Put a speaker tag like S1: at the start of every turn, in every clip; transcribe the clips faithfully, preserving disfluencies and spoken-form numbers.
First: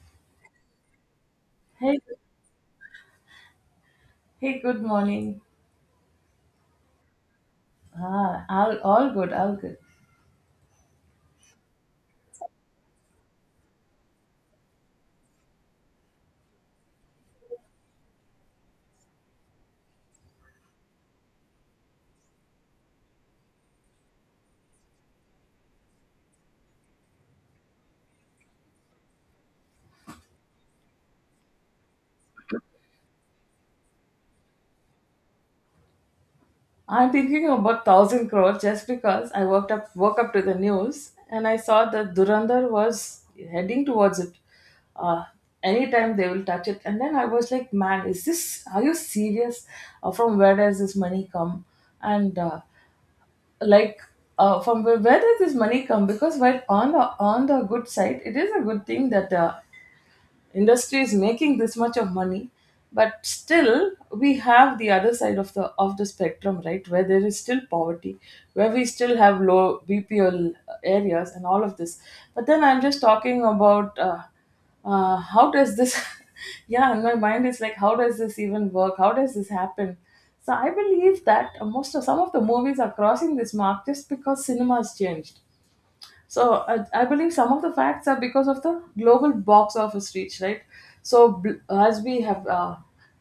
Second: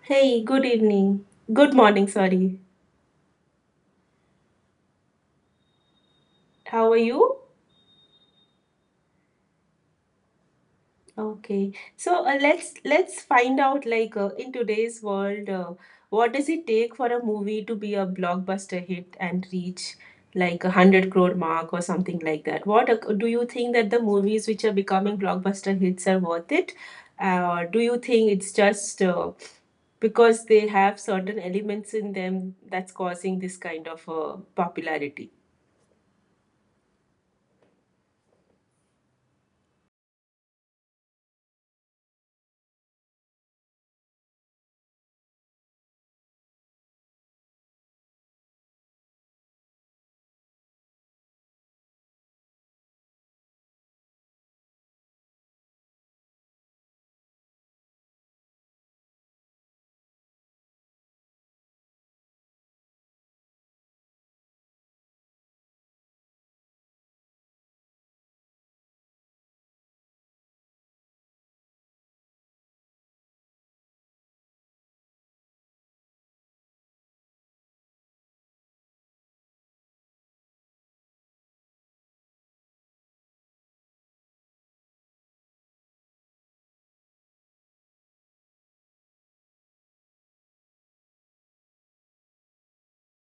S1: Hey, good evening. Good
S2: Hey,
S1: morning, sorry.
S2: hey, good morning.
S1: How are you?
S2: Ah, all, all good, all good.
S1: Okay. So uh, let's let's find out like uh, in today's world, uh, what does it take for a movie to be a blockbuster hit and reach like a hundred crore mark or something like that? What uh, do you think that the movies which are becoming blockbuster hits are worth it? Uh, or do you think it's just uh, because they have certain elements in them that's causing this kind of uh, popularity?
S2: I'm thinking about thousand crores just because I woke up woke up to the news and I saw that Durandar was heading towards it. Uh, Anytime they will touch it, and then I was like, man, is this? Are you serious? Uh, from where does this money come? And uh, like uh, From where, where does this money come, because while on the on the good side, it is a good thing that uh, industry is making this much of money, but still we have the other side of the of the spectrum, right? Where there is still poverty, where we still have low bpl areas and all of this. But then i'm just talking about uh, uh, how does this yeah, and my mind is like, how does this even work? How does this happen? So I believe that most of some of the movies are crossing this mark just because cinemas changed. So I, I believe some of the facts are because of the global box office reach, right? So bl- as we have uh,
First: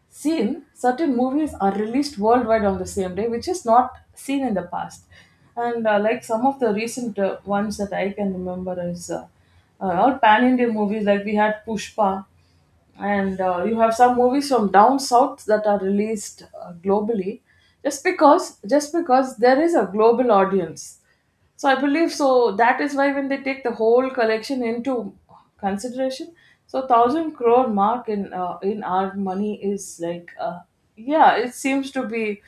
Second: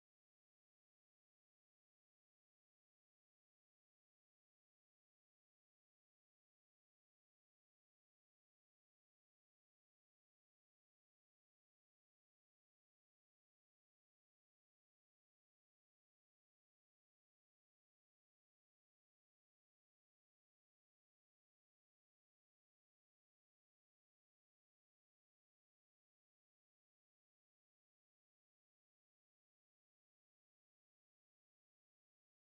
S2: seen, certain movies are released worldwide on the same day, which is not seen in the past. And uh, like some of the recent uh, ones that I can remember is uh, uh, all pan Indian movies, like we had Pushpa, and uh, you have some movies from down south that are released uh, globally, just because just because there is a global audience. So I believe, so that is why, when they take the whole collection into consideration, so one thousand crore mark in uh, in our money is like uh, yeah, it seems to be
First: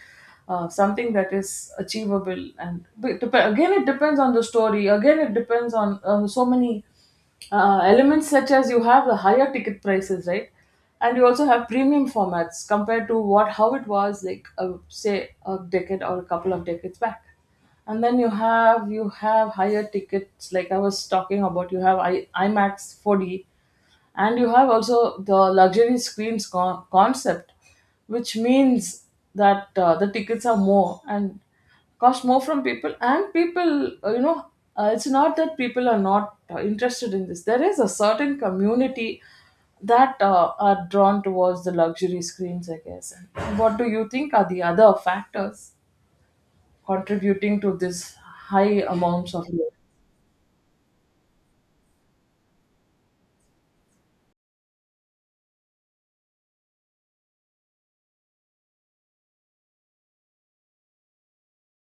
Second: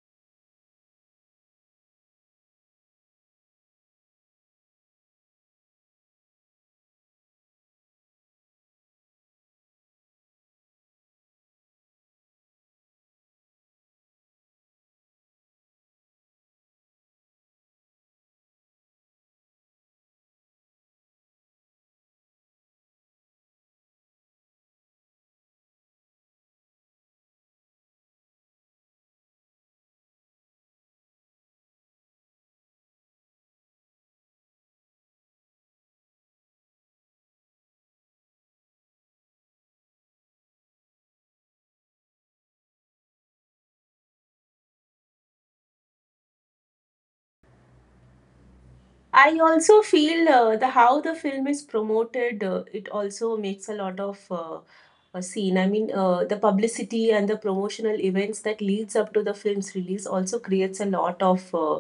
S2: uh, something that is achievable. And but it dep- again, it depends on the story, again it depends on uh, so many uh, elements, such as you have the higher ticket prices, right? And you also have premium formats compared to what how it was like, uh, say a decade or a couple of decades back. And then you have you have higher tickets like I was talking about. You have I, IMAX four D, and you have also the luxury screens con- concept, which means that uh, the tickets are more and cost more from people, and people uh, you know uh, it's not that people are not uh, interested in this. There is a certain community that uh, are drawn towards the luxury screens, I guess. And what do you think are the other factors contributing to this high amounts
S1: I
S2: of...
S1: also feel uh, the how the film is promoted. Uh, it also makes a lot of uh, a scene. I mean, uh, the publicity and the promotional events that leads up to the film's release also creates a lot of uh,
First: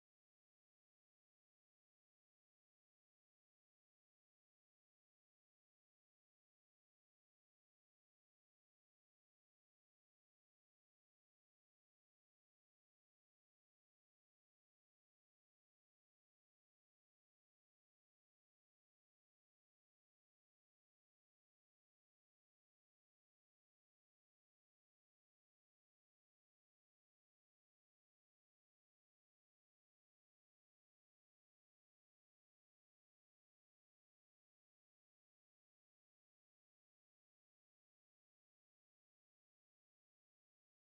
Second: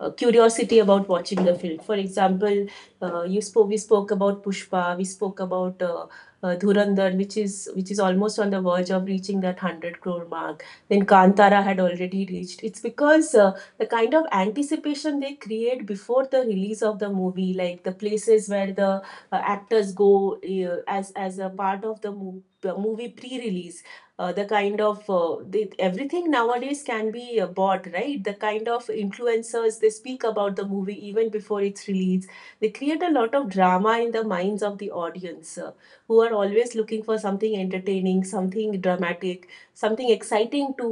S1: uh, curiosity about watching the film. For example, uh, you spoke, we spoke about Pushpa, we spoke about uh, uh, Dhurandhar, which is which is almost on the verge of reaching that hundred crore mark. Then Kantara had already reached. It's because uh, the kind of anticipation they create before the release of the movie, like the places where the uh, actors go uh, as as a part of the mo- the movie pre-release, uh, the kind of uh, they, everything nowadays can be uh, bought, right? The kind of influencers, they speak about the movie even before its release, they create a lot of drama in the minds of the audience, uh, who are always looking for something entertaining, something dramatic, something exciting to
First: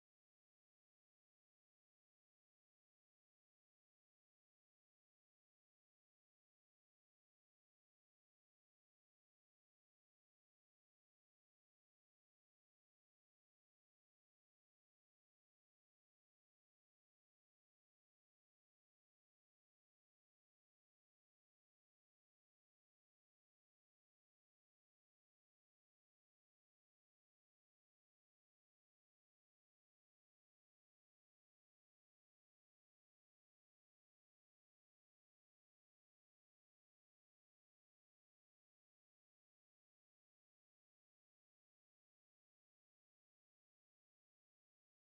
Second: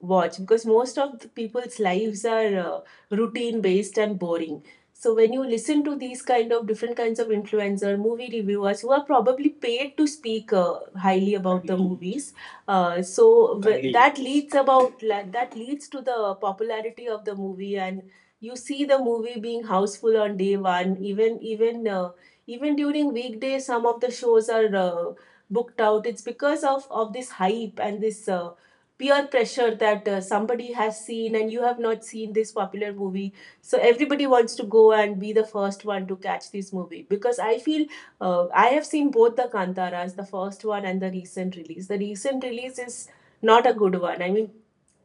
S1: watch, because most of the people's lives are uh, routine based and boring. So when you listen to these kind of different kinds of influencer movie reviewers who are probably paid to speak uh, highly about the movies, uh, so w- Agreed. That leads about like, that leads to the popularity of the movie, and you see the movie being houseful on day one, even even uh, even during weekdays some of the shows are uh, booked out. It's because of of this hype and this uh, peer pressure that uh, somebody has seen and you have not seen this popular movie. So everybody wants to go and be the first one to catch this movie. Because I feel, uh, I have seen both the Kantaras, the first one and the recent release. The recent release is not a good one. I mean,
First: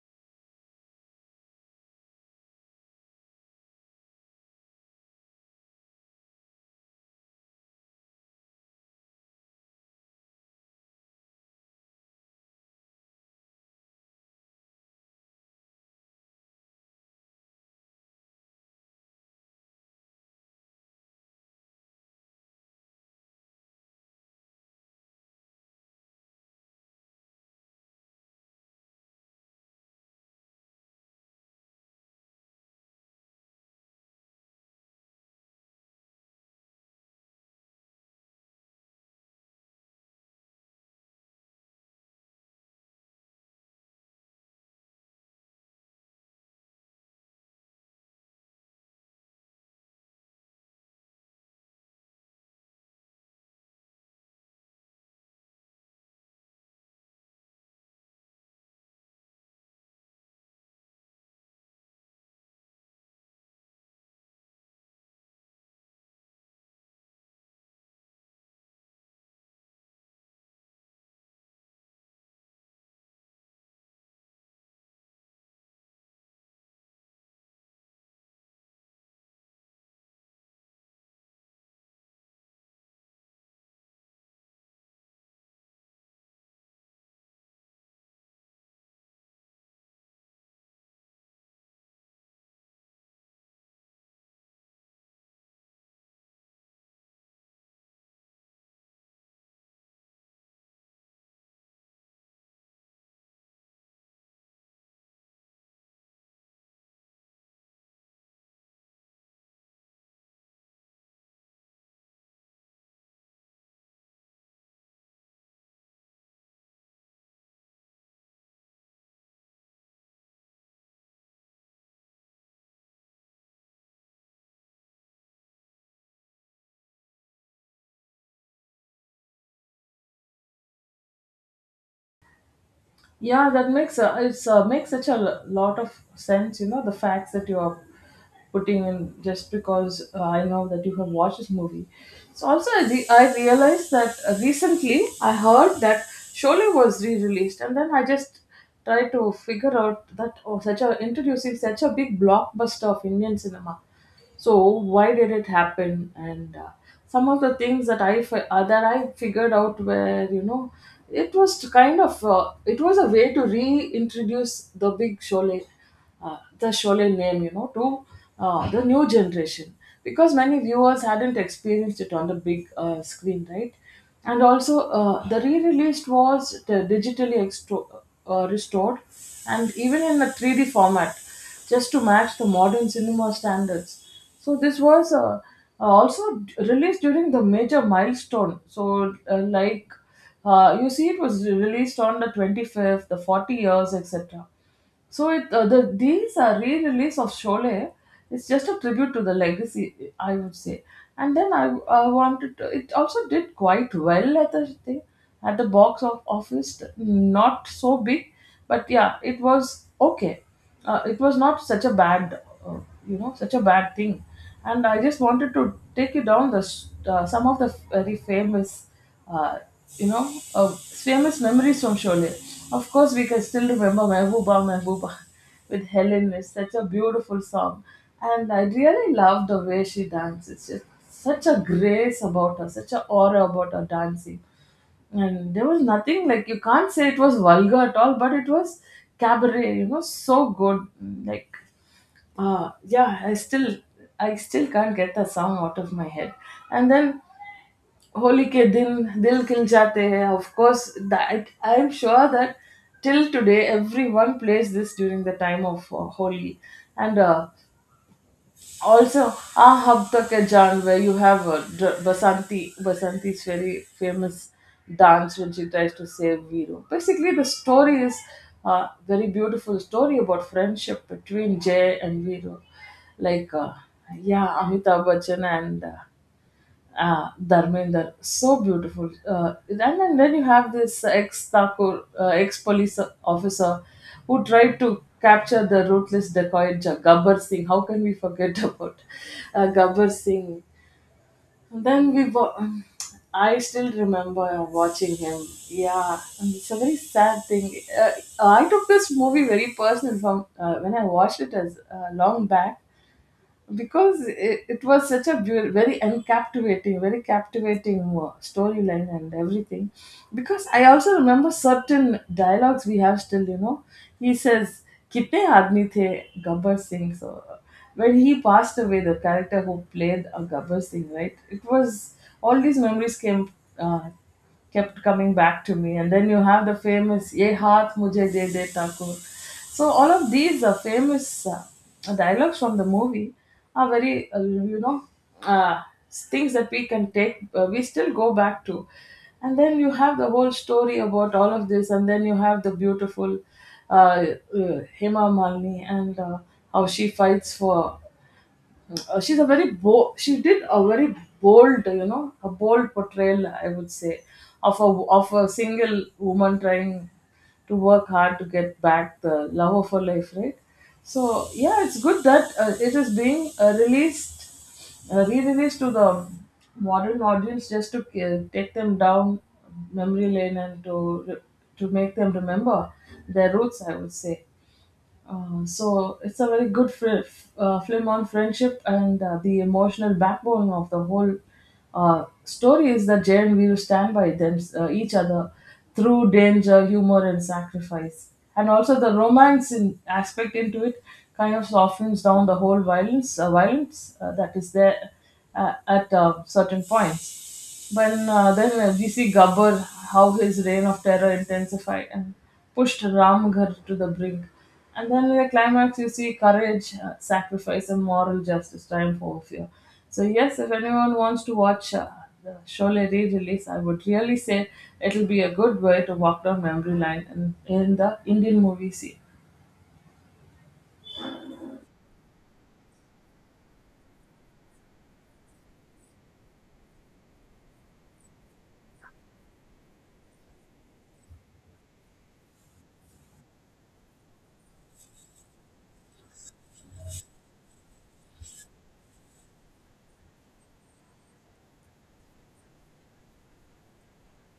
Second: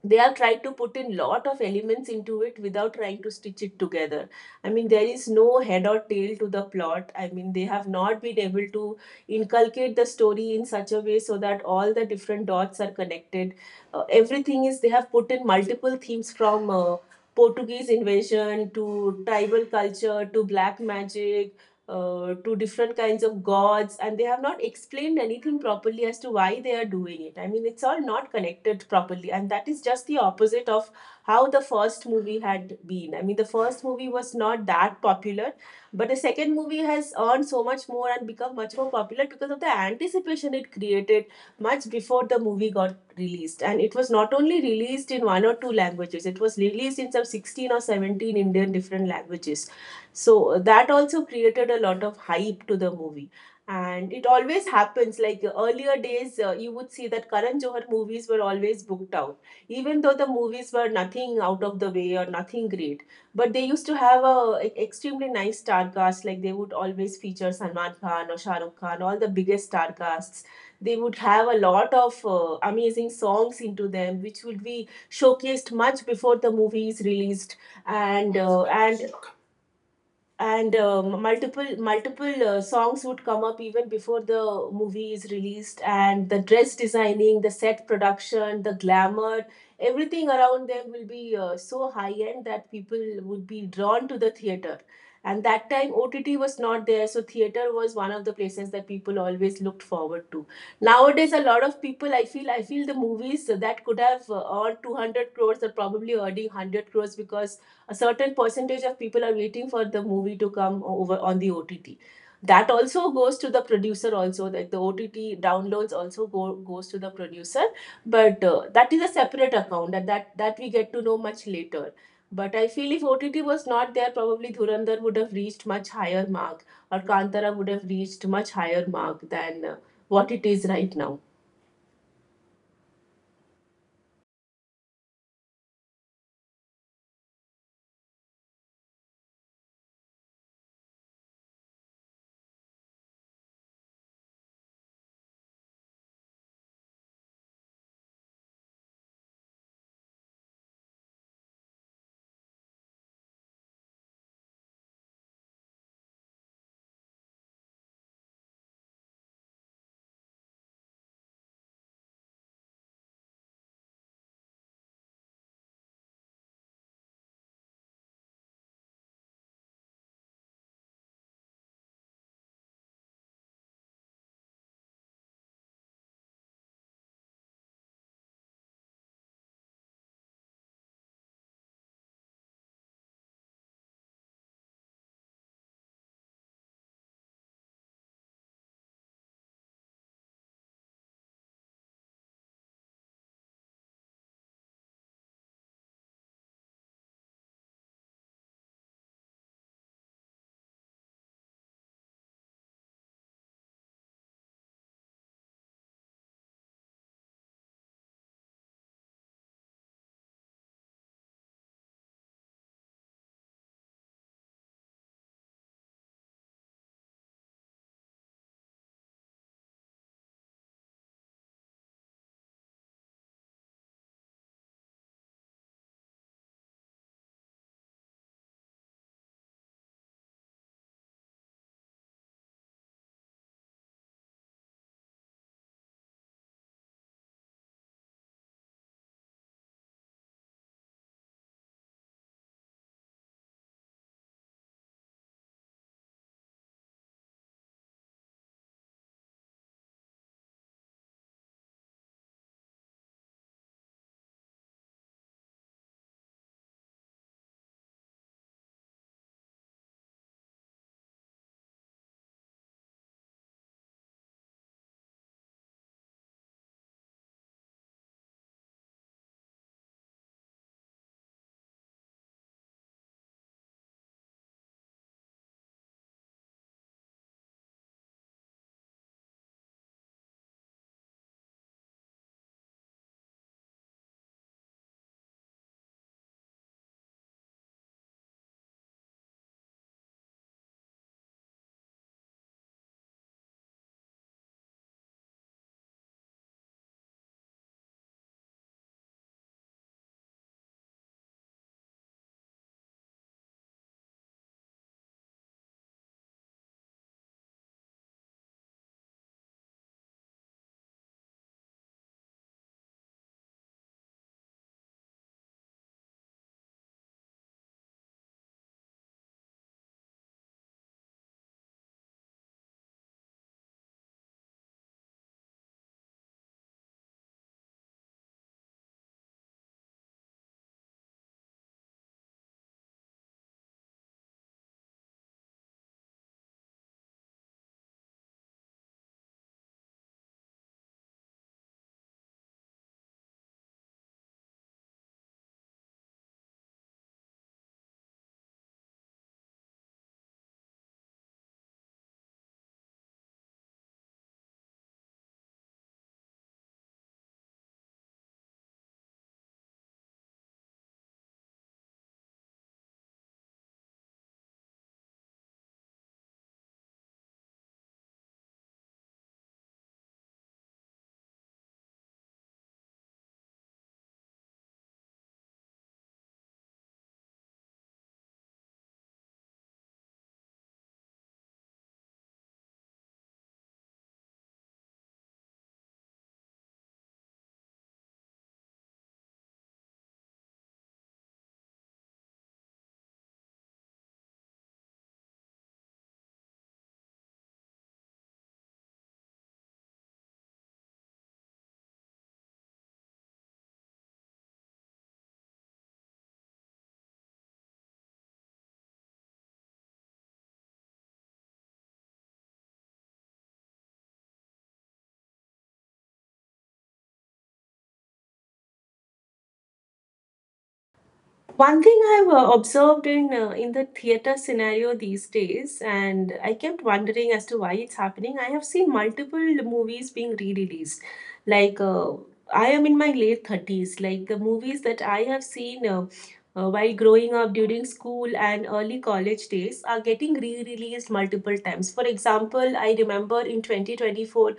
S1: they are tried to put in lot of elements into it without trying to stitch it together. I mean, there is no head or tail to the plot. I mean, they have not been able to inculcate the story in such a way so that all the different dots are connected. Uh, everything is They have put in multiple themes, from uh, Portuguese invasion to tribal culture to black magic, uh, to different kinds of gods, and they have not explained anything properly as to why they are doing it. I mean, it's all not connected properly, and that is just the opposite of how the first movie had been. I mean, the first movie was not that popular, but the second movie has earned so much more and become much more popular because of the anticipation it created much before the movie got released. And it was not only released in one or two languages, it was released in some sixteen or seventeen Indian different languages. So that also created a lot of hype to the movie. And it always happens. Like earlier days, uh, you would see that Karan Johar movies were always booked out, even though the movies were nothing out of the way or nothing great. But they used to have a e- extremely nice star cast. Like they would always feature Salman Khan or Shah Rukh Khan, all the biggest star casts. They would have a lot of uh, amazing songs into them, which would be showcased much before the movie is released. And uh, and and um, multiple multiple uh, songs would come up even before the movie is released, and the dress designing, the set production, the glamour, everything around them will be uh, so high end that people would be drawn to the theater. And that time, OTT was not there, so theater was one of the places that people always looked forward to. Nowadays a lot of people, i feel i feel the movies that could have uh, earned two hundred crores are probably earning one hundred crores, because a certain percentage of people are waiting for the movie to come over on the OTT. That also goes to the producer also, like the OTT downloads also go, goes to the producer. But uh, that is a separate account, and that that we get to know much later. But I feel if OTT was not there, probably Dhurandhar would have reached much higher mark, or Kantara would have reached much higher mark than uh, what it is right now.
S2: Yeah, that makes uh, it's uh, makes such a lo- lot of sense. You know the facts that you are putting in, just because uh, I know that you have watched this movie. So also I, re- I realized that uh, recently I heard that Sholay was re-released, and then I just tried to figure out that, oh, such a introducing such a big blockbuster of Indian cinema. So why did it happen? And uh, some of the things that i fi- uh, that i figured out were, you know, it was to kind of uh, it was a way to reintroduce the big Sholay, uh, the Sholay name, you know, to uh, the new generation, because many viewers hadn't experienced it on the big uh, screen, right? And also uh, the re-released was the digitally extro- uh, restored, and even in a 3d format, just to match the modern cinema standards. So this was uh, uh, also d- released during the major milestone. So uh, like uh, you see, it was released on the twenty-fifth, the forty years, etc. So it uh, the these are re-release of Sholay. It's just a tribute to the legacy, I would say. And then I, I wanted to, it also did quite well at the thing, at the box of office. Not so big, but yeah, it was okay. Uh, it was not such a bad uh, you know, such a bad thing. And I just wanted to take you down the s- uh, some of the very famous uh, you know uh, famous memories from Sholay. Of course, we can still remember Mehbooba Mehbooba with Helen. It's such a beautiful song, and I really love the way she dances. It's just such a grace about her, such a aura about her dancing. And there was nothing like, you can't say it was vulgar at all, but it was cabaret, you know, so good. Like uh yeah, I still, I still can't get the song out of my head. And then Holi ke din dil khil jate hai, of course, that I'm sure that till today everyone plays this during the time of uh, holi. And uh, also ah Habtak Hai Jaan, where you have uh, D- Basanti Basanti's very famous dance when she tries to save Viru. Basically, the story is a very beautiful story about friendship between Jay and Viru. Like, uh, yeah, Amitabh Bachchan and uh, Ah, Dharminder, so beautiful. Uh, and then, then you have this ex Thakur, uh, ex police officer, who tried to capture the ruthless dacoit Ja- Gabbar Singh. How can we forget about uh, Gabbar Singh? And then we, wa- um, I still remember watching him. Yeah, and it's a very sad thing. Uh, I took this movie very personal from uh, when I watched it, as uh, long back, because it, it was such a beautiful, very uncaptivating, very captivating uh, storyline and everything. Because I also remember certain dialogues we have still, you know. He says, "Kitne aadmi the Gabbar Singh?" So when he passed away, the character who played a Gabbar Singh, right? It was all these memories came, Uh, kept coming back to me. And then you have the famous Ye Haath Mujhe De De Takur. So all of these uh, famous uh, dialogues from the movie are very, uh, you know, uh, things that we can take, uh, we still go back to. And then you have the whole story about all of this, and then you have the beautiful uh, uh, Hema Malini, and uh, how she fights for uh, she's a very bold, she did a very bold, you know, a bold portrayal, I would say, of a of a single woman trying to work hard to get back the love of her life, right? So yeah, it's good that uh, it is being uh, released uh, re-released to the modern audience, just to uh, take them down memory lane, and to to make them remember their roots, I would say. Uh, so it's a very good fri uh, film on friendship. And uh, the emotional backbone of the whole uh, story is that Jay and Veeru stand by them uh, each other through danger, humor, and sacrifice. And also the romance in aspect into it kind of softens down the whole violence uh, violence uh, that is there uh, at uh, certain points. When uh, then uh, we see Gabbar, how his reign of terror intensified and pushed Ramgarh to the brink. And then in the climax, you see courage, uh, sacrifice, and moral justice triumph over fear. So, yes, if anyone wants to watch uh, the Sholay re release, I would really say it'll be a good way to walk down memory lane in, in the Indian movie scene.
S1: One thing I've uh, observed in uh, in the theater scenario these days, and I kept wondering as to why it's happening. I have seen multiple movies being re-released. Like uh, I am in my late thirties. Like the movies that I have seen uh, uh, while growing up during school and early college days are getting re-released multiple times. For example, I remember in twenty twenty four,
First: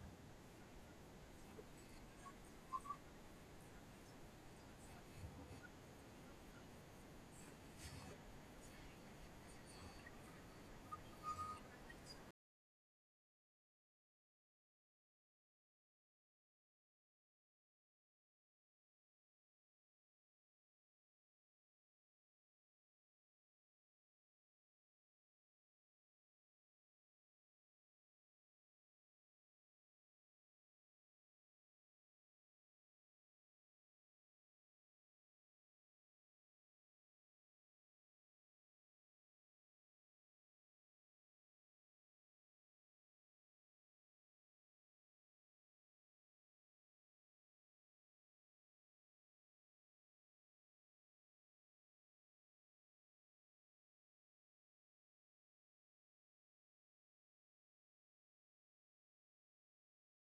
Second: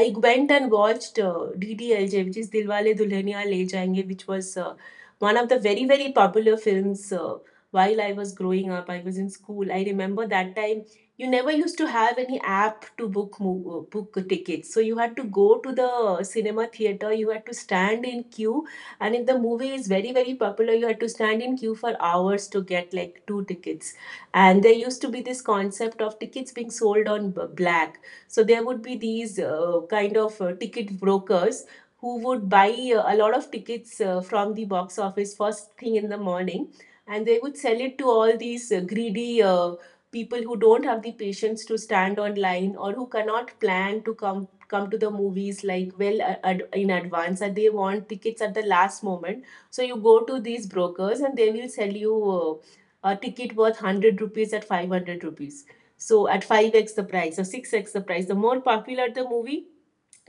S1: I went and watched uh, D D L J, which is Dilwale Dulhania Le Jayenge, which was uh, one of the very very popular films uh, while I was growing up. I was in school. I remember that time, you never used to have any app to book mo- uh, book tickets, so you had to go to the cinema theater, you had to stand in queue. And if the movie is very very popular, you had to stand in queue for hours to get like two tickets. And there used to be this concept of tickets being sold on b- black. So there would be these uh, kind of uh, ticket brokers who would buy uh, a lot of tickets uh, from the box office first thing in the morning, and they would sell it to all these uh, greedy uh, people who don't have the patience to stand online, or who cannot plan to come come to the movies like well, uh, ad- in advance, and they want tickets at the last moment. So you go to these brokers and they will sell you uh, a ticket worth one hundred rupees at five hundred rupees. So at five x the price or six x the price, the more popular the movie,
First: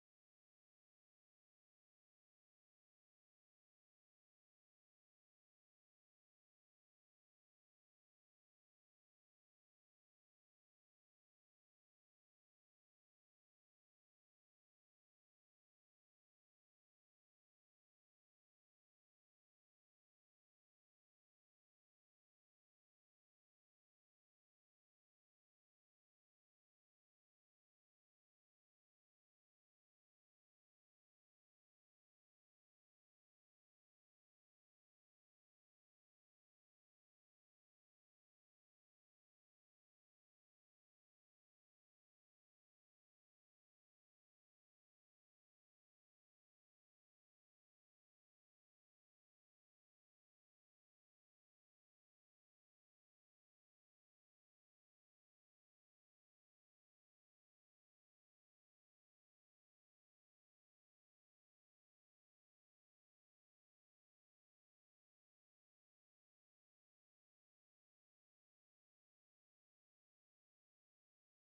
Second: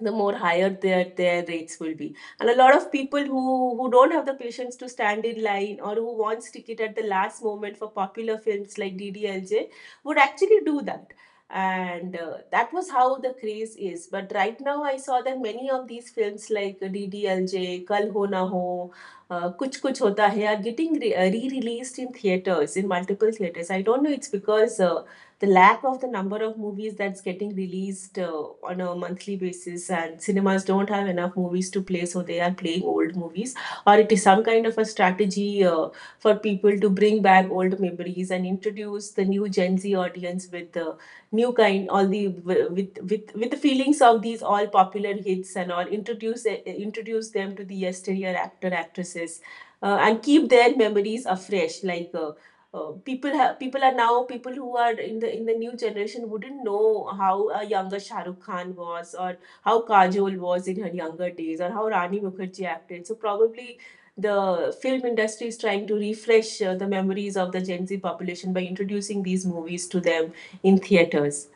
S1: the more higher their their rates will be. And a lot of people who who don't have the patience to stand in line, or who wants ticket at the last moment for popular films like DDLJ would actually do that. And uh, that was how the craze is. But right now I saw that many of these films like DDLJ, Kal Ho Na Ho, uh, Kuch Kuch Hota Hai are getting re- released in theaters, in multiple theaters. I don't know, it's because uh, the lack of the number of movies that's getting released uh, on a monthly basis, and cinemas don't have enough movies to play, so they are playing old movies. Or it is some kind of a strategy uh, for people to bring back old memories and introduce the new Gen Z audience with the new kind, all the with with with the feelings of these all popular hits, and all introduce eh, eh, introduce them to the yesteryear actor actresses, uh, and keep their memories afresh. Like uh, uh, people have people are now people who are in the in the new generation wouldn't know how a younger Shah Rukh Khan was, or how Kajol was in her younger days, or how Rani Mukherjee acted. So probably the film industry is trying to refresh uh, the memories of the Gen Z population by introducing these movies to them in theaters.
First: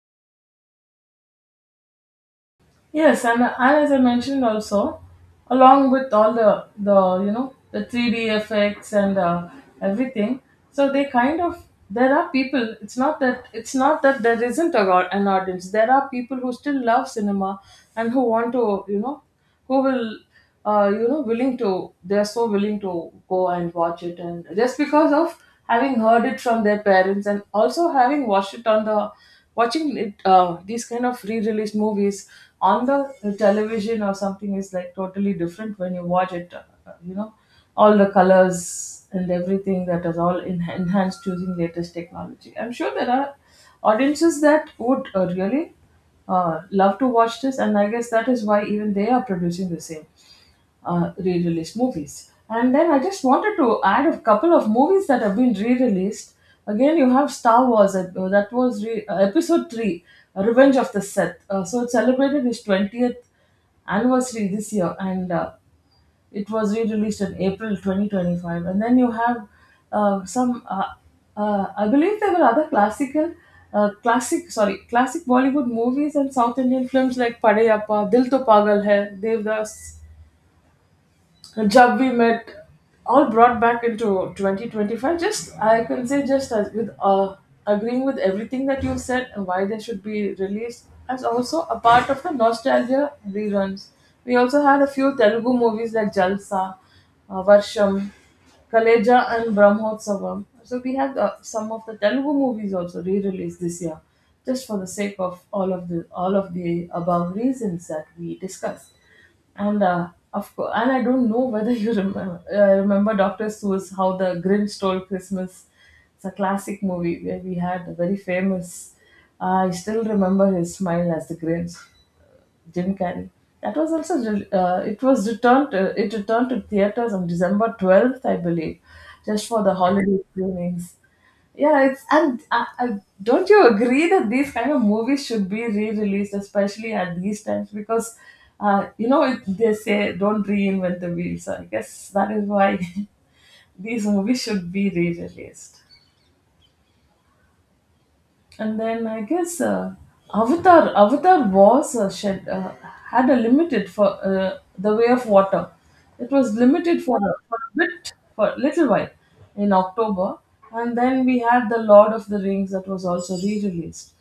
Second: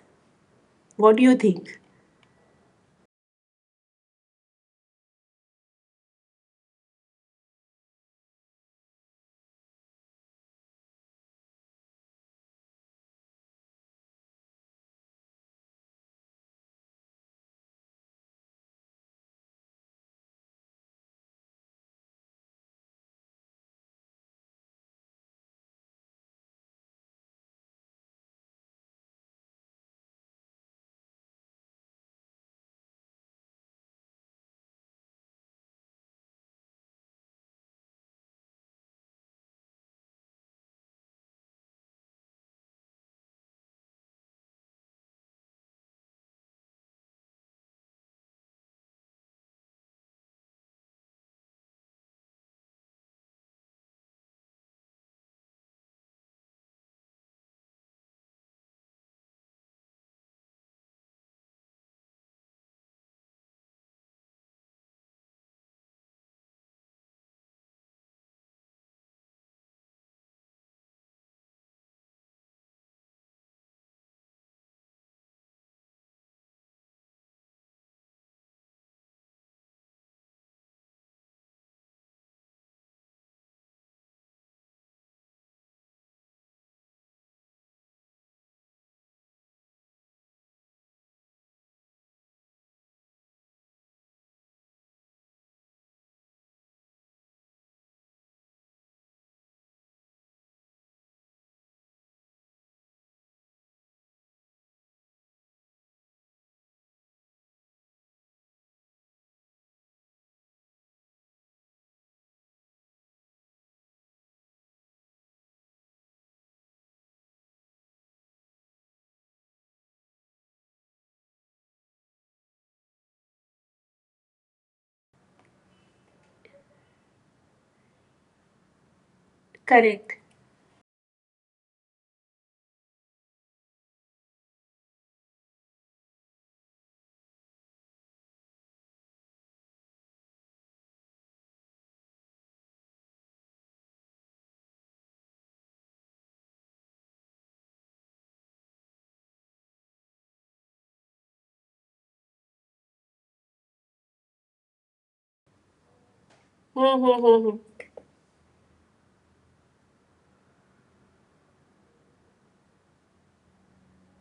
S1: What do you think?
S2: Yes, and, and as I mentioned also, along with all the the you know, the three D effects and uh, everything, so they kind of there are people. It's not that it's not that there isn't a, au- an audience. There are people who still love cinema and who want to, you know, who will uh, you know, willing to they're so willing to go and watch it. And just because of having heard it from their parents, and also having watched it on the watching it, uh, these kind of re-released movies on the television or something, is like totally different. When you watch it, uh, you know, all the colors and everything that is all in, enhanced using latest technology, I'm sure there are audiences that would uh, really uh, love to watch this. And I guess that is why even they are producing the same uh, re-released movies. And then I just wanted to add a couple of movies that have been re-released. Again, you have Star Wars. uh, That was re- uh, episode three, Revenge of the Sith. Uh, so it celebrated its twentieth anniversary this year, and uh, it was re-released in April twenty twenty five. And then you have uh, some. Uh, uh, I believe there were other classical. Uh, classic, sorry, classic Bollywood movies and South Indian films like Padayappa, Dil To Pagal Hai, Devdas, a job we met all brought back into twenty twenty-five. Just I can say just as with uh, agreeing with everything that you've said and why they should be released as also a part of the nostalgia reruns, we also had a few Telugu movies like Jalsa, uh, Varsham, Kaleja and Brahmotsavam. So we had uh, some of the Telugu movies also re-released this year, just for the sake of all of the all of the above reasons that we discussed. And uh, of course, and I don't know whether you remember uh, remember Doctor Seuss how the Grinch stole Christmas. It's a classic movie where we had a very famous. I still remember his smile as the Grinch, Jim Carrey. That was also re- uh, it was returned to, it returned to theaters on December twelfth, I believe, just for the
S1: Correct.
S2: holiday screenings. Yeah, it's and uh, uh, don't you agree that these kind of movies should be re-released, especially at these times, because uh, you know it, they say don't reinvent the wheel. So I guess that is why these movies should be re-released. And then I guess uh, Avatar, Avatar was uh, shed, uh, had a limited for uh, the way of water. It was limited for for
S1: Mm-hmm.
S2: a bit, for a little while, in October, and then we had the Lord of the Rings that was also re-released.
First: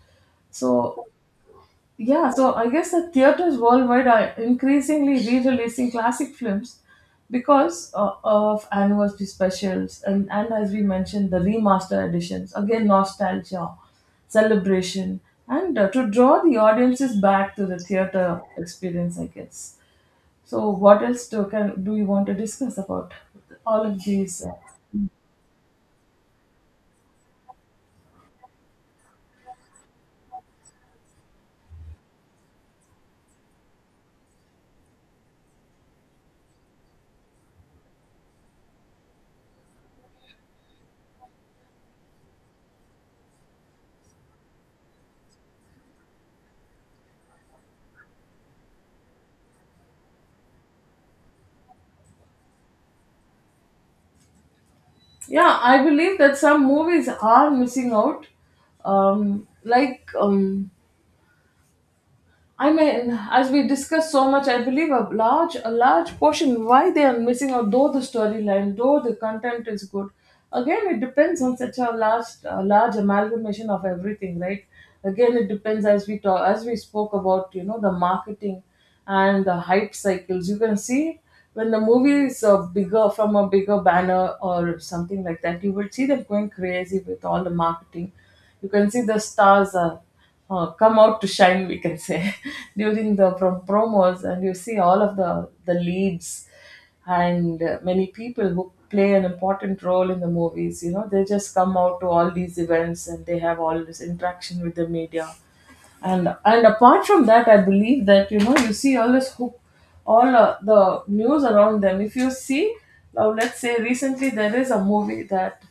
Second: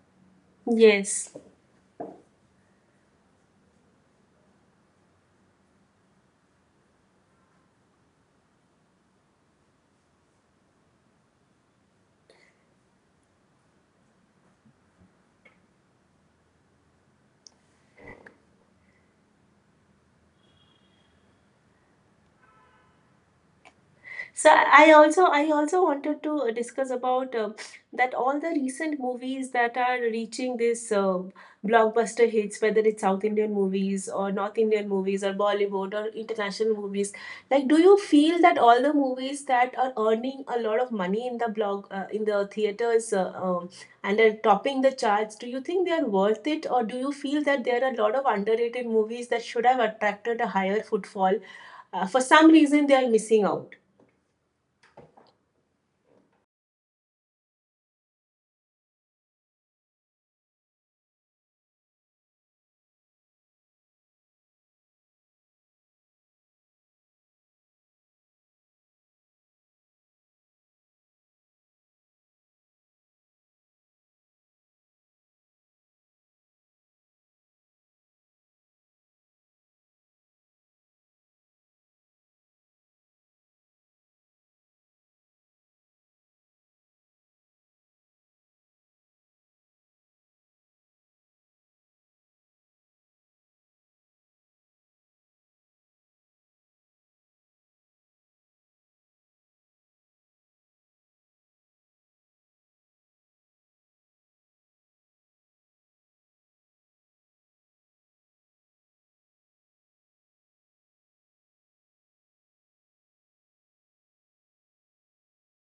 S2: So
S1: Yes.
S2: yeah, so I guess the theaters worldwide are increasingly re-releasing classic films because uh, of anniversary specials, and and as we mentioned the remaster editions, again nostalgia, celebration, and uh, to draw the audiences back to the theater experience, I guess. So what else do can do you want to discuss about all of these?
S1: So
S2: Uh,
S1: I also I also wanted to discuss about uh, that all the recent movies that are reaching this uh, blockbuster hits, whether it's South Indian movies or North Indian movies or Bollywood or international movies. Like, do you feel that all the movies that are earning a lot of money in the blog uh, in the theaters uh, um, and are topping the charts, do you think they are worth it? Or do you feel that there are a lot of underrated movies that should have attracted a higher footfall? Uh, for some reason, they are missing out.
S2: yeah, I believe that some movies are missing out. Um, like um, I mean, as we discussed so much, I believe a large a large portion why they are missing out, though the storyline, though the content is good. Again, it depends on such a large a large amalgamation of everything, right? Again, it depends as we talk as we spoke about, you know, the marketing and the hype cycles. You can see when the movie is uh, bigger from a bigger banner or something like that, you will see them going crazy with all the marketing. You can see the stars are uh, come out to shine, we can say, during the prom- promos, and you see all of the the leads and uh, many people who play an important role in the movies, you know, they just come out to all these events and they have all this interaction with the media. And and apart from that, I believe that, you know, you see all this hoop, all uh, the news around them. If you see, now let's say recently there is a movie that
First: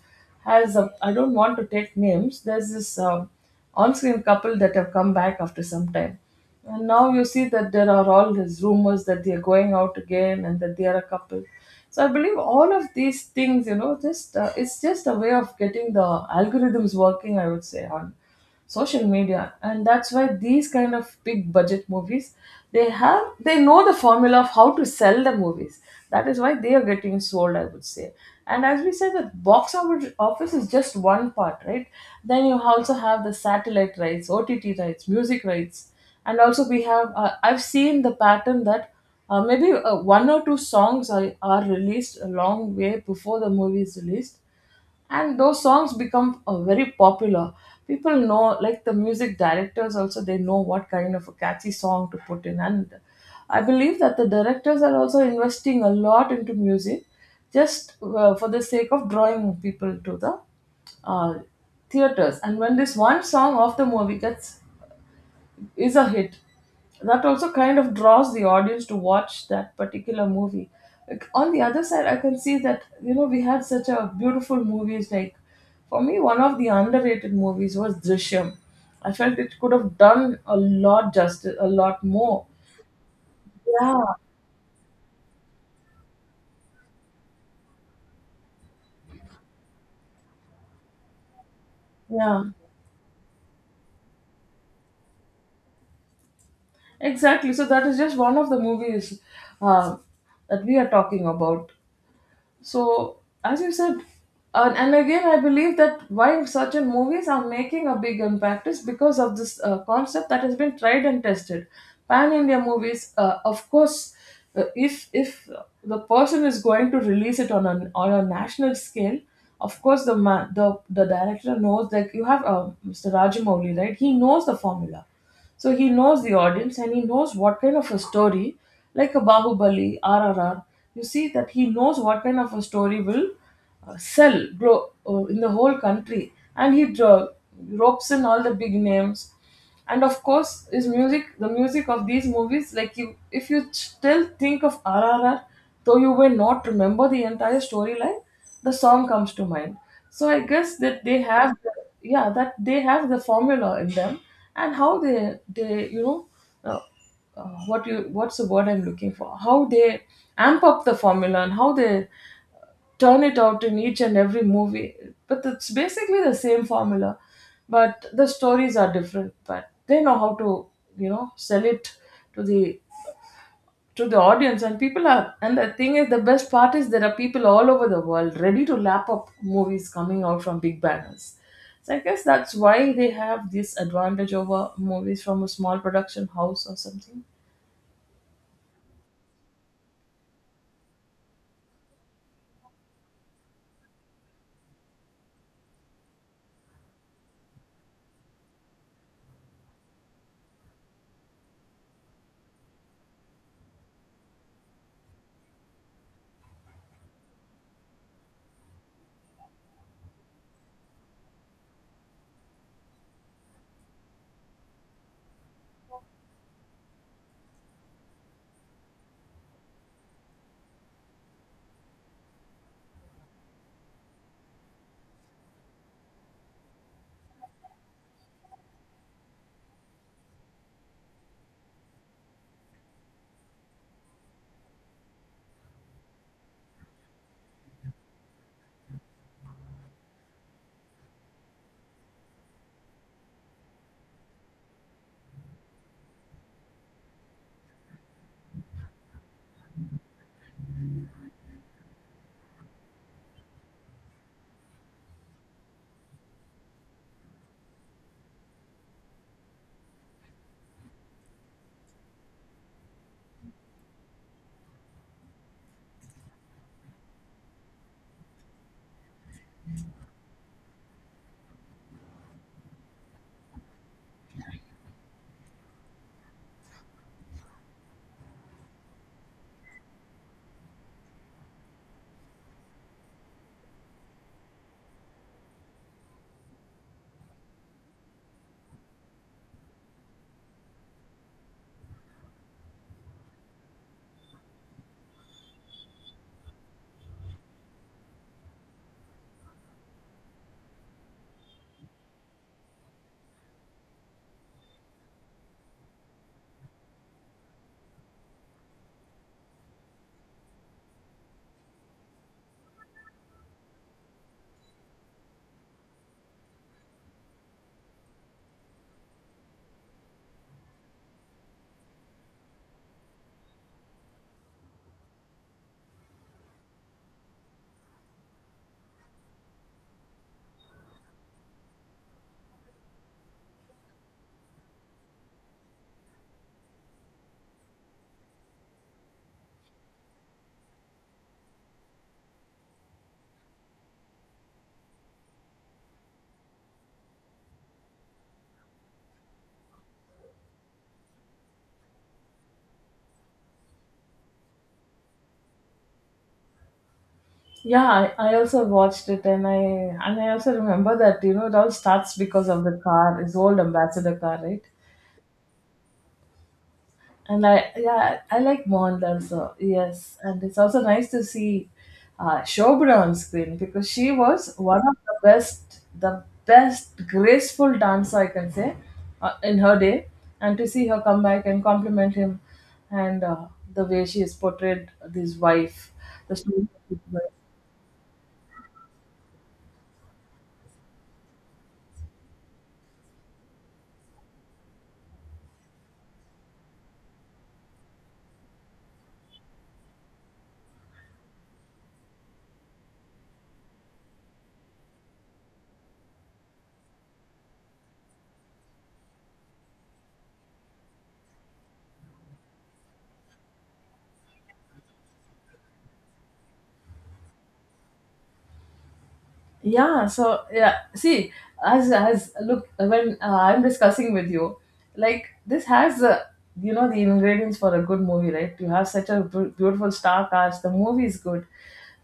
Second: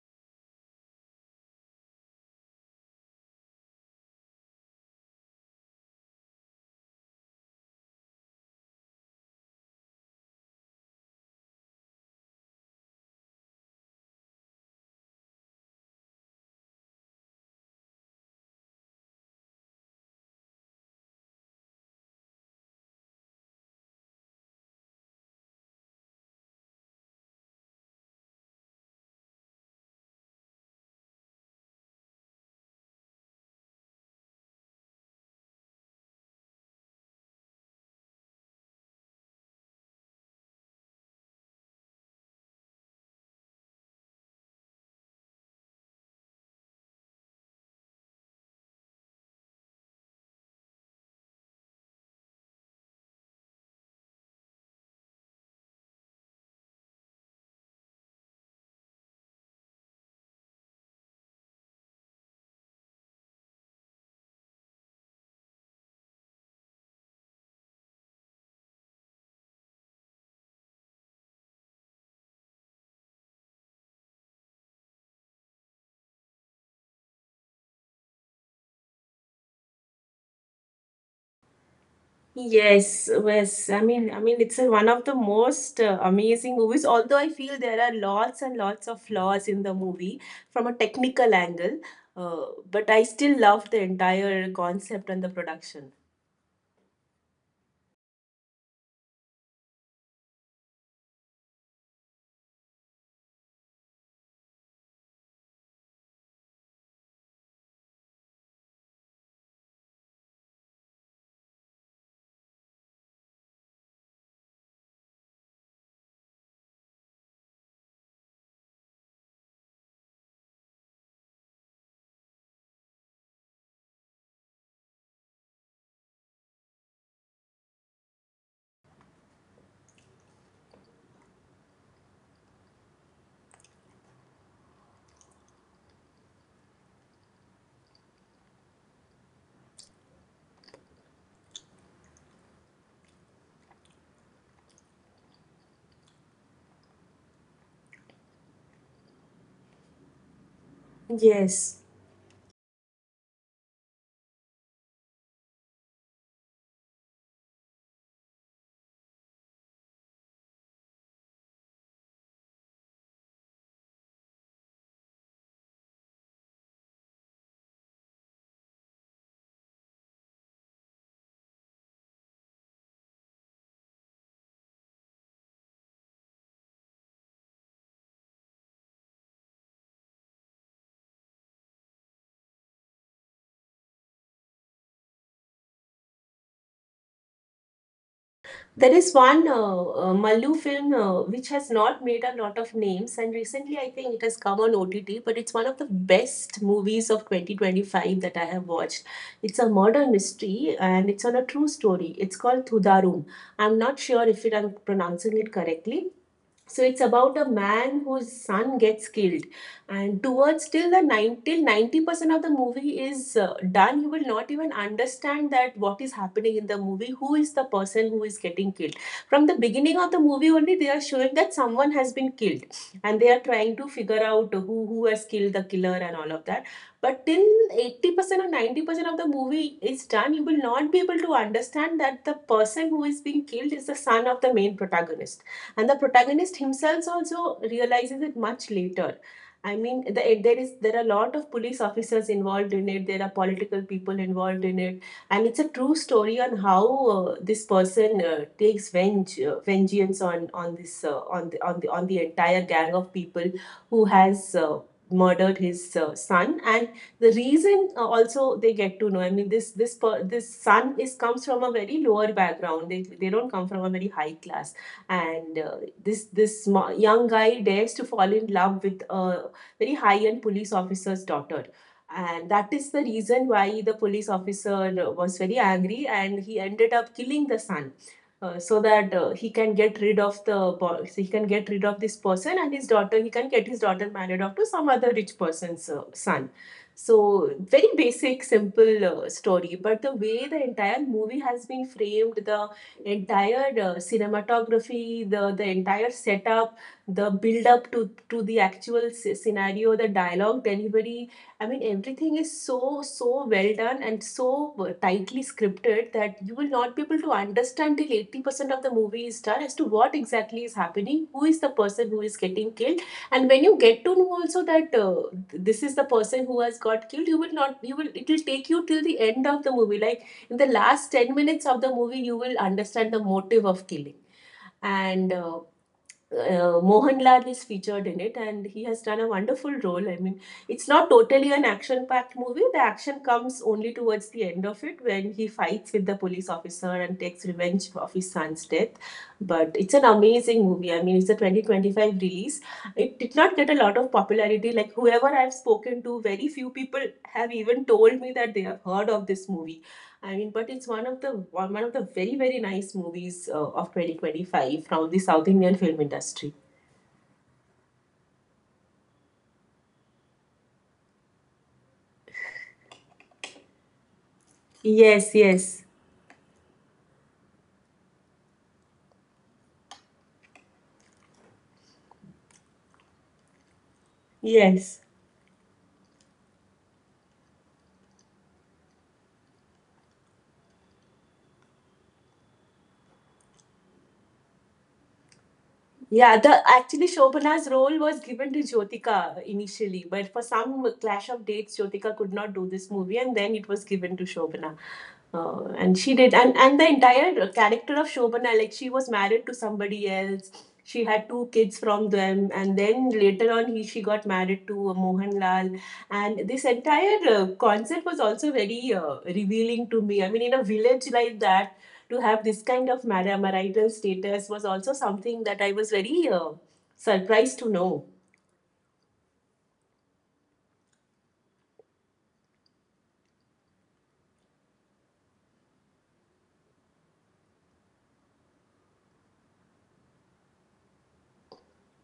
S2: has a, I don't want to take names. There's this um, on-screen couple that have come back after some time, and now you see that there are all these rumors that they are going out again and that they are a couple. So I believe all of these things, you know, just uh, it's just a way of getting the algorithms working, I would say, on social media, and that's why these kind of big budget movies, they have, they know the formula of how to sell the movies. That is why they are getting sold, I would say. And as we said, the box office office is just one part, right? Then you also have the satellite rights, O T T rights, music rights, and also we have uh, I've seen the pattern that uh, maybe uh, one or two songs are, are released a long way before the movie is released, and those songs become uh, very popular. People know, like the music directors also, they know what kind of a catchy song to put in, and I believe that the directors are also investing a lot into music, just uh, for the sake of drawing people to the uh, theaters. And when this one song of the movie gets, is a hit, that also kind of draws the audience to watch that particular movie. Like, on the other side, I can see that, you know, we had such a beautiful movies. Like, for me, one of the underrated movies was Drishyam. I felt it could have done a lot justice, a lot more.
S1: Yes, was, I
S2: Yeah,
S1: mean, I mean, it's a, one of the most uh, amazing movies. Although I feel there are lots and lots of flaws in the movie from a technical angle,
S2: yeah,
S1: uh, but I still love the entire concept and the production.
S2: exactly. So that is just one of the movies uh, that we are talking about. So, as you said, and, and again, I believe that why certain movies are making a big impact is because of this uh, concept that has been tried and tested. Pan India movies, uh, of course, uh, if if the person is going to release it on a on a national scale, of course the ma- the the director knows that you have uh, Mister Rajamouli, right? He knows the formula, so he knows the audience and he knows what kind of a story, like a Bahubali, R. R R. You see that he knows what kind of a story will uh, sell grow uh, in the whole country. And he dro- ropes in all the big names. And of course, his music, the music of these movies, like, you, if you still think of R R R, though you may not remember the entire storyline, the song comes to mind. So I guess that they have, the,
S1: Yes.
S2: yeah, that they have the formula in them, and how they they, you know, uh, uh, what you, what's the word I'm looking for? How they amp up the formula and how they turn it out in each and every movie. But it's basically the same formula, but the stories are different. But they know how to, you know, sell it to the to the audience, and people are, and the thing is, the best part is there are people all over the world ready to lap up movies coming out from big banners. So I guess that's why they have this advantage over movies from a small production house or something.
S1: There is one uh, uh, Mallu film uh, which has not made a lot of names, and recently I think it has come on O T T, but it's one of the best movies of twenty twenty-five that I have watched. It's a murder mystery and it's on a true story. It's called Thudarum. I'm not sure if it, I'm pronouncing it correctly, so it's about a man whose son gets killed and towards till the nine till ninety percent of the movie is uh, done. You will not even understand that what is happening in the movie, who is the person who is getting killed. From the beginning of the movie only, they are showing that someone has been killed and they are trying to figure out who who has killed the killer and all of that. But till eighty percent or ninety percent of the movie is done, you will not be able to understand that the person who is being killed is the son of the main protagonist, and the protagonist himself also realizes it much later. I mean, the, there is there are a lot of police officers involved in it, there are political people involved in it, and it's a true story on how uh, this person uh, takes venge, uh, vengeance on on this uh, on the, on the on the entire gang of people who has uh, murdered his uh, son. And the reason uh, also they get to know, I mean, this this per, this son is comes from a very lower background. They, they don't come from a very high class, and uh, this this sma- young guy dares to fall in love with a very high end police officer's daughter. And that is the reason why the police officer uh, was very angry and he ended up killing the son. Uh, so that uh, he can get rid of the bo- so he can get rid of this person, and his daughter he can get his daughter married off to some other rich person's uh, son. So very basic simple uh, story, but the way the entire movie has been framed, the entire uh, cinematography, the the entire setup, the build up to to the actual scenario, the dialogue delivery. I mean, everything is so so well done and so uh, tightly scripted that you will not be able to understand till eighty percent of the movie is done as to what exactly is happening, who is the person who is getting killed. And when you get to know also that uh, this is the person who has got killed, you will not you will it will take you till the end of the movie, like in the last ten minutes of the movie you will understand the motive of killing. And uh, uh, Mohanlal is featured in it and he has done a wonderful role. I mean, it's not totally an action packed movie. The action comes only towards the end of it when he fights with the police officer and takes revenge of his son's death. But it's an amazing movie. I mean, it's a twenty twenty-five release. It did not get a lot of popularity. Like, whoever I've spoken to, very few people have even told me that they have heard of this movie. I mean, but it's one of the one one of the very very nice movies uh, of twenty twenty-five from the South Indian film industry.
S2: Yeah, i, I also watched it, and i and i also remember that, you know, it all starts because of the car, his old ambassador car, right?
S1: Yes, yes.
S2: And I, yeah, I like Mond also. Yes, and it's also nice to see uh, Shobana on screen because she was one of
S1: Yes.
S2: the best, the best graceful dancer, I can say, uh, in her day. And to see her come back and compliment him, and uh, the way she has portrayed this wife, the
S1: Yeah, the
S2: story of his
S1: actually
S2: wife.
S1: Shobana's role was given to Jyotika initially, but for some clash of dates, Jyotika could not do this movie, and then it was given to Shobana. Uh, and she did, and and the entire character of Shobana, like she was married to somebody else. She had two kids from them, and then later on, he she got married to uh, Mohanlal. And this entire uh, concept was also very uh, revealing to me. I mean, in a village like that, to have this kind of mari- marital status was also something that I was very uh, surprised to know.
S2: Yeah, so yeah, see, as as look, when uh, I'm discussing with you, like this has the, you know, the ingredients for a good movie, right? You have such a bu- beautiful star cast. The movie is good,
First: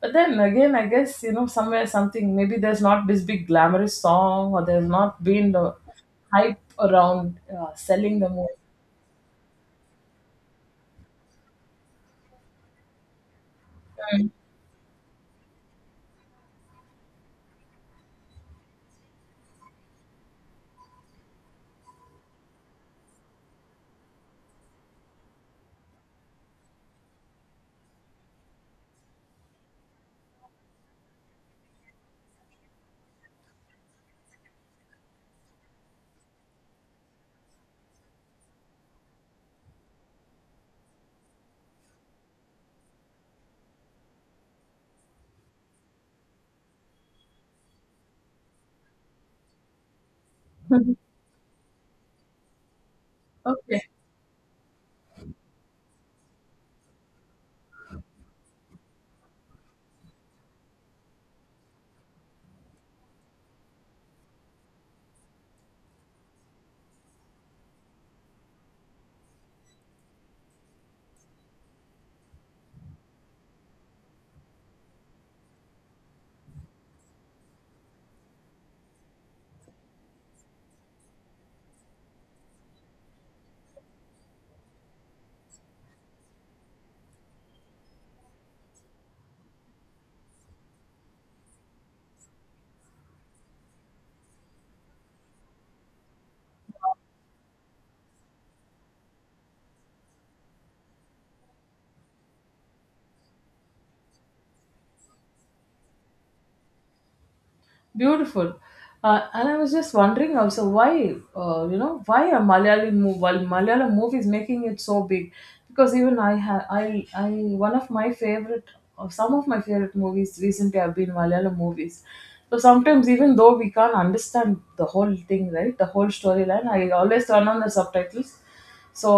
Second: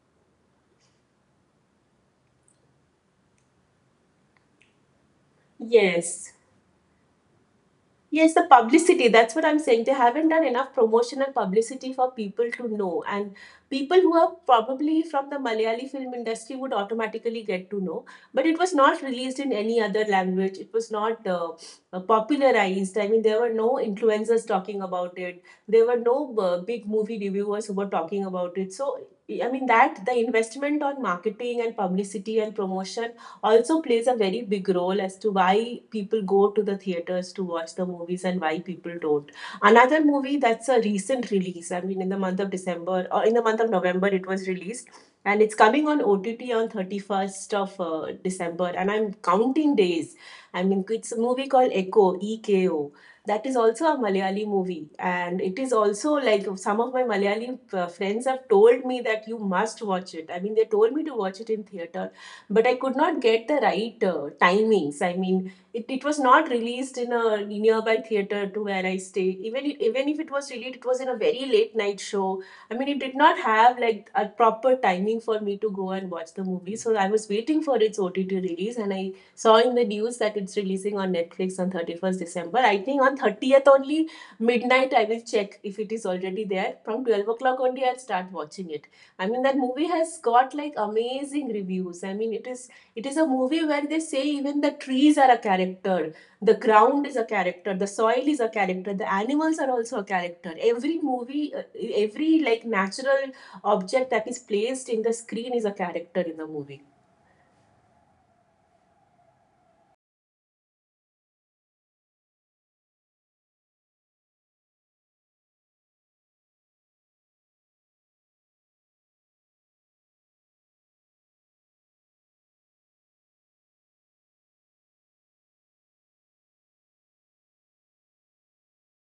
S2: but then again, I guess, you know, somewhere something, maybe there's not this big glamorous song or there's not been the
S1: Yes.
S2: hype around uh, selling the
S1: Yes, the
S2: movie.
S1: publicity. That's what I'm saying. They haven't done enough promotion and publicity for people to know. And people who are probably from the Malayali film industry would automatically get to know. But it was not released in any other language. It was not uh, uh, popularized. I mean, there were no influencers talking about it. There were no uh, big movie reviewers who were talking about it. So, I mean, that the investment on marketing and publicity and promotion also plays a very big role as to why people go to the theaters to watch the movies and why people don't. Another movie that's a recent release, I mean, in the month of December or in the month of November, it was released and it's coming on O T T on thirty-first of uh, December. And I'm counting days. I mean, it's a movie called Echo, E K O. That is
S2: Okay.
S1: also a Malayali movie. And it is also like some of my Malayali uh, friends have told me that you must watch it. I mean, they told me to watch it in theater but I could not get the right uh, timings. I mean, it, it was not released in a nearby theater to where I stay. Even it, even if it was released, it was in a very late night show. I mean, it did not have like a proper timing for me to go and watch the movie. So I was waiting for its O T T release, and I saw in the news that it's releasing on Netflix on thirty first December. I think on thirtieth only midnight I will check if it is already there. From twelve o'clock only I'll start watching it. I mean that movie has got like amazing reviews. I mean it is it is a movie where they say even the trees are a character, the ground is a character, the soil is a character, the animals are also a character. Every movie, uh, every like natural object that is placed in the screen is a character in the movie.
S2: Beautiful. Uh, and I was just wondering also why, uh, you know, why are Malayali mo- well, Malayalam movies making it so big? Because even I have, I, I, one of my favorite, or some of my favorite movies recently have been Malayalam movies. So sometimes, even though we can't understand the whole thing, right, the whole storyline, I always turn on the subtitles so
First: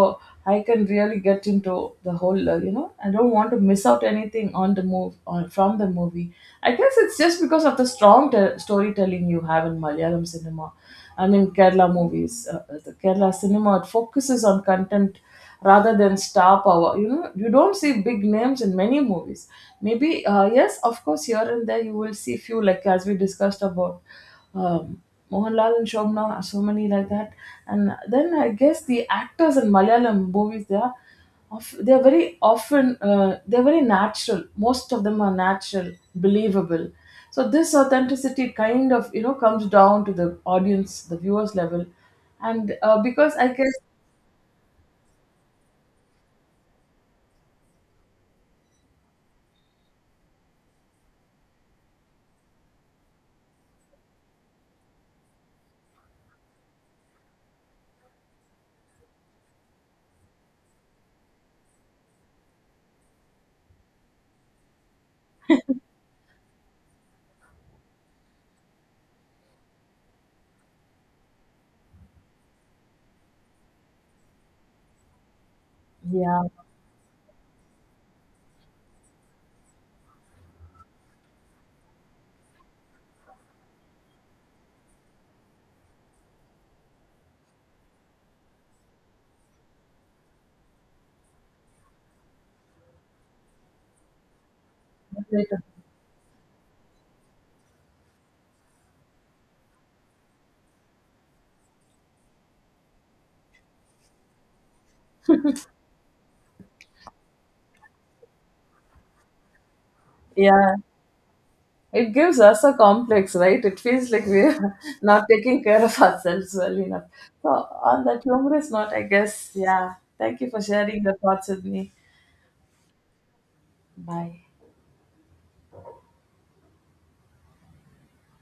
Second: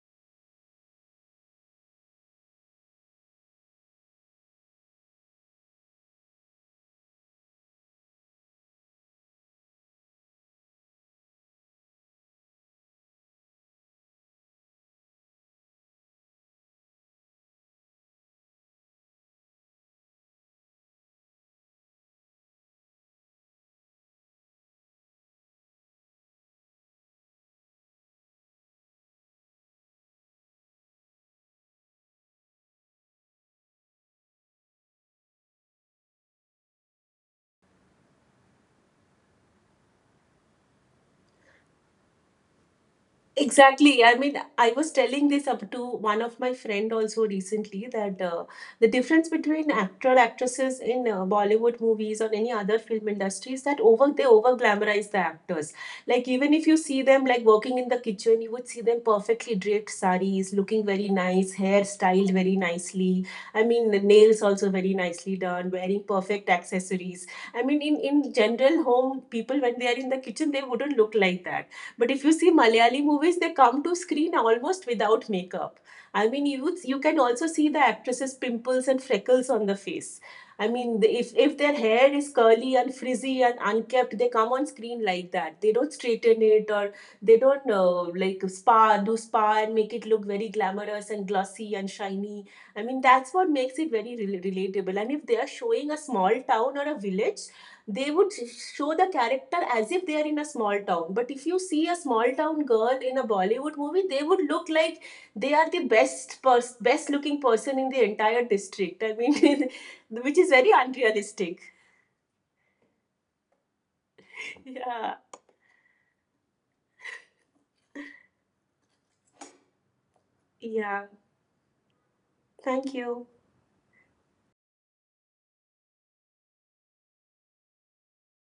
S2: I can really get into the whole uh, you know, I don't want to miss out anything on the move or from the movie. I guess it's just because of the strong te- storytelling you have in Malayalam cinema. I mean, Kerala movies, uh, uh, the Kerala cinema, it focuses on content rather than star power. You know, you don't see big names in many movies. Maybe uh, yes, of course, here and there you will see few, like as we discussed about, um, Mohanlal and Shobna, so many like that. And then I guess the actors in Malayalam movies, they are, of, they are very often, uh, they're very natural. Most of them are natural, believable. So this authenticity kind of, you know, comes down to the audience, the viewers level. And uh, because I guess,
S1: Exactly. I mean, I was telling this up to one of my friend also recently that uh, the difference between actor actresses in uh, Bollywood movies or any other film industry is that over they over glamorize the actors. Like even if you see them like working in the kitchen, you would see them perfectly draped saris, looking very nice, hair styled very nicely. I mean, the nails also very nicely done, wearing perfect accessories. I mean, in in general home people when they are in the kitchen, they wouldn't look like that. But if you see Malayali movies, they come to screen almost without makeup. I
S2: yeah,
S1: mean, you you can also see the actresses' pimples and freckles on the face. I mean, if if their hair is curly and frizzy and unkempt, they come on screen like that. They don't straighten it or they don't uh, like spa do spa and make it look very glamorous and glossy and shiny. I mean, that's what makes it very rel- relatable. And if they are showing a small town or a village, they would show the character as if they are in a small town. But if you see a small town girl in a Bollywood movie, they would look like they are the best pers- best looking person in the entire district. I mean which is very
S2: yeah,
S1: unrealistic.
S2: it gives us a complex, right? It feels like we're
S1: Yeah,
S2: not taking care of ourselves well enough. So, on that humorous note, I guess, yeah, thank you for sharing
S1: yeah,
S2: your thoughts with me.
S1: thank you.
S2: Bye.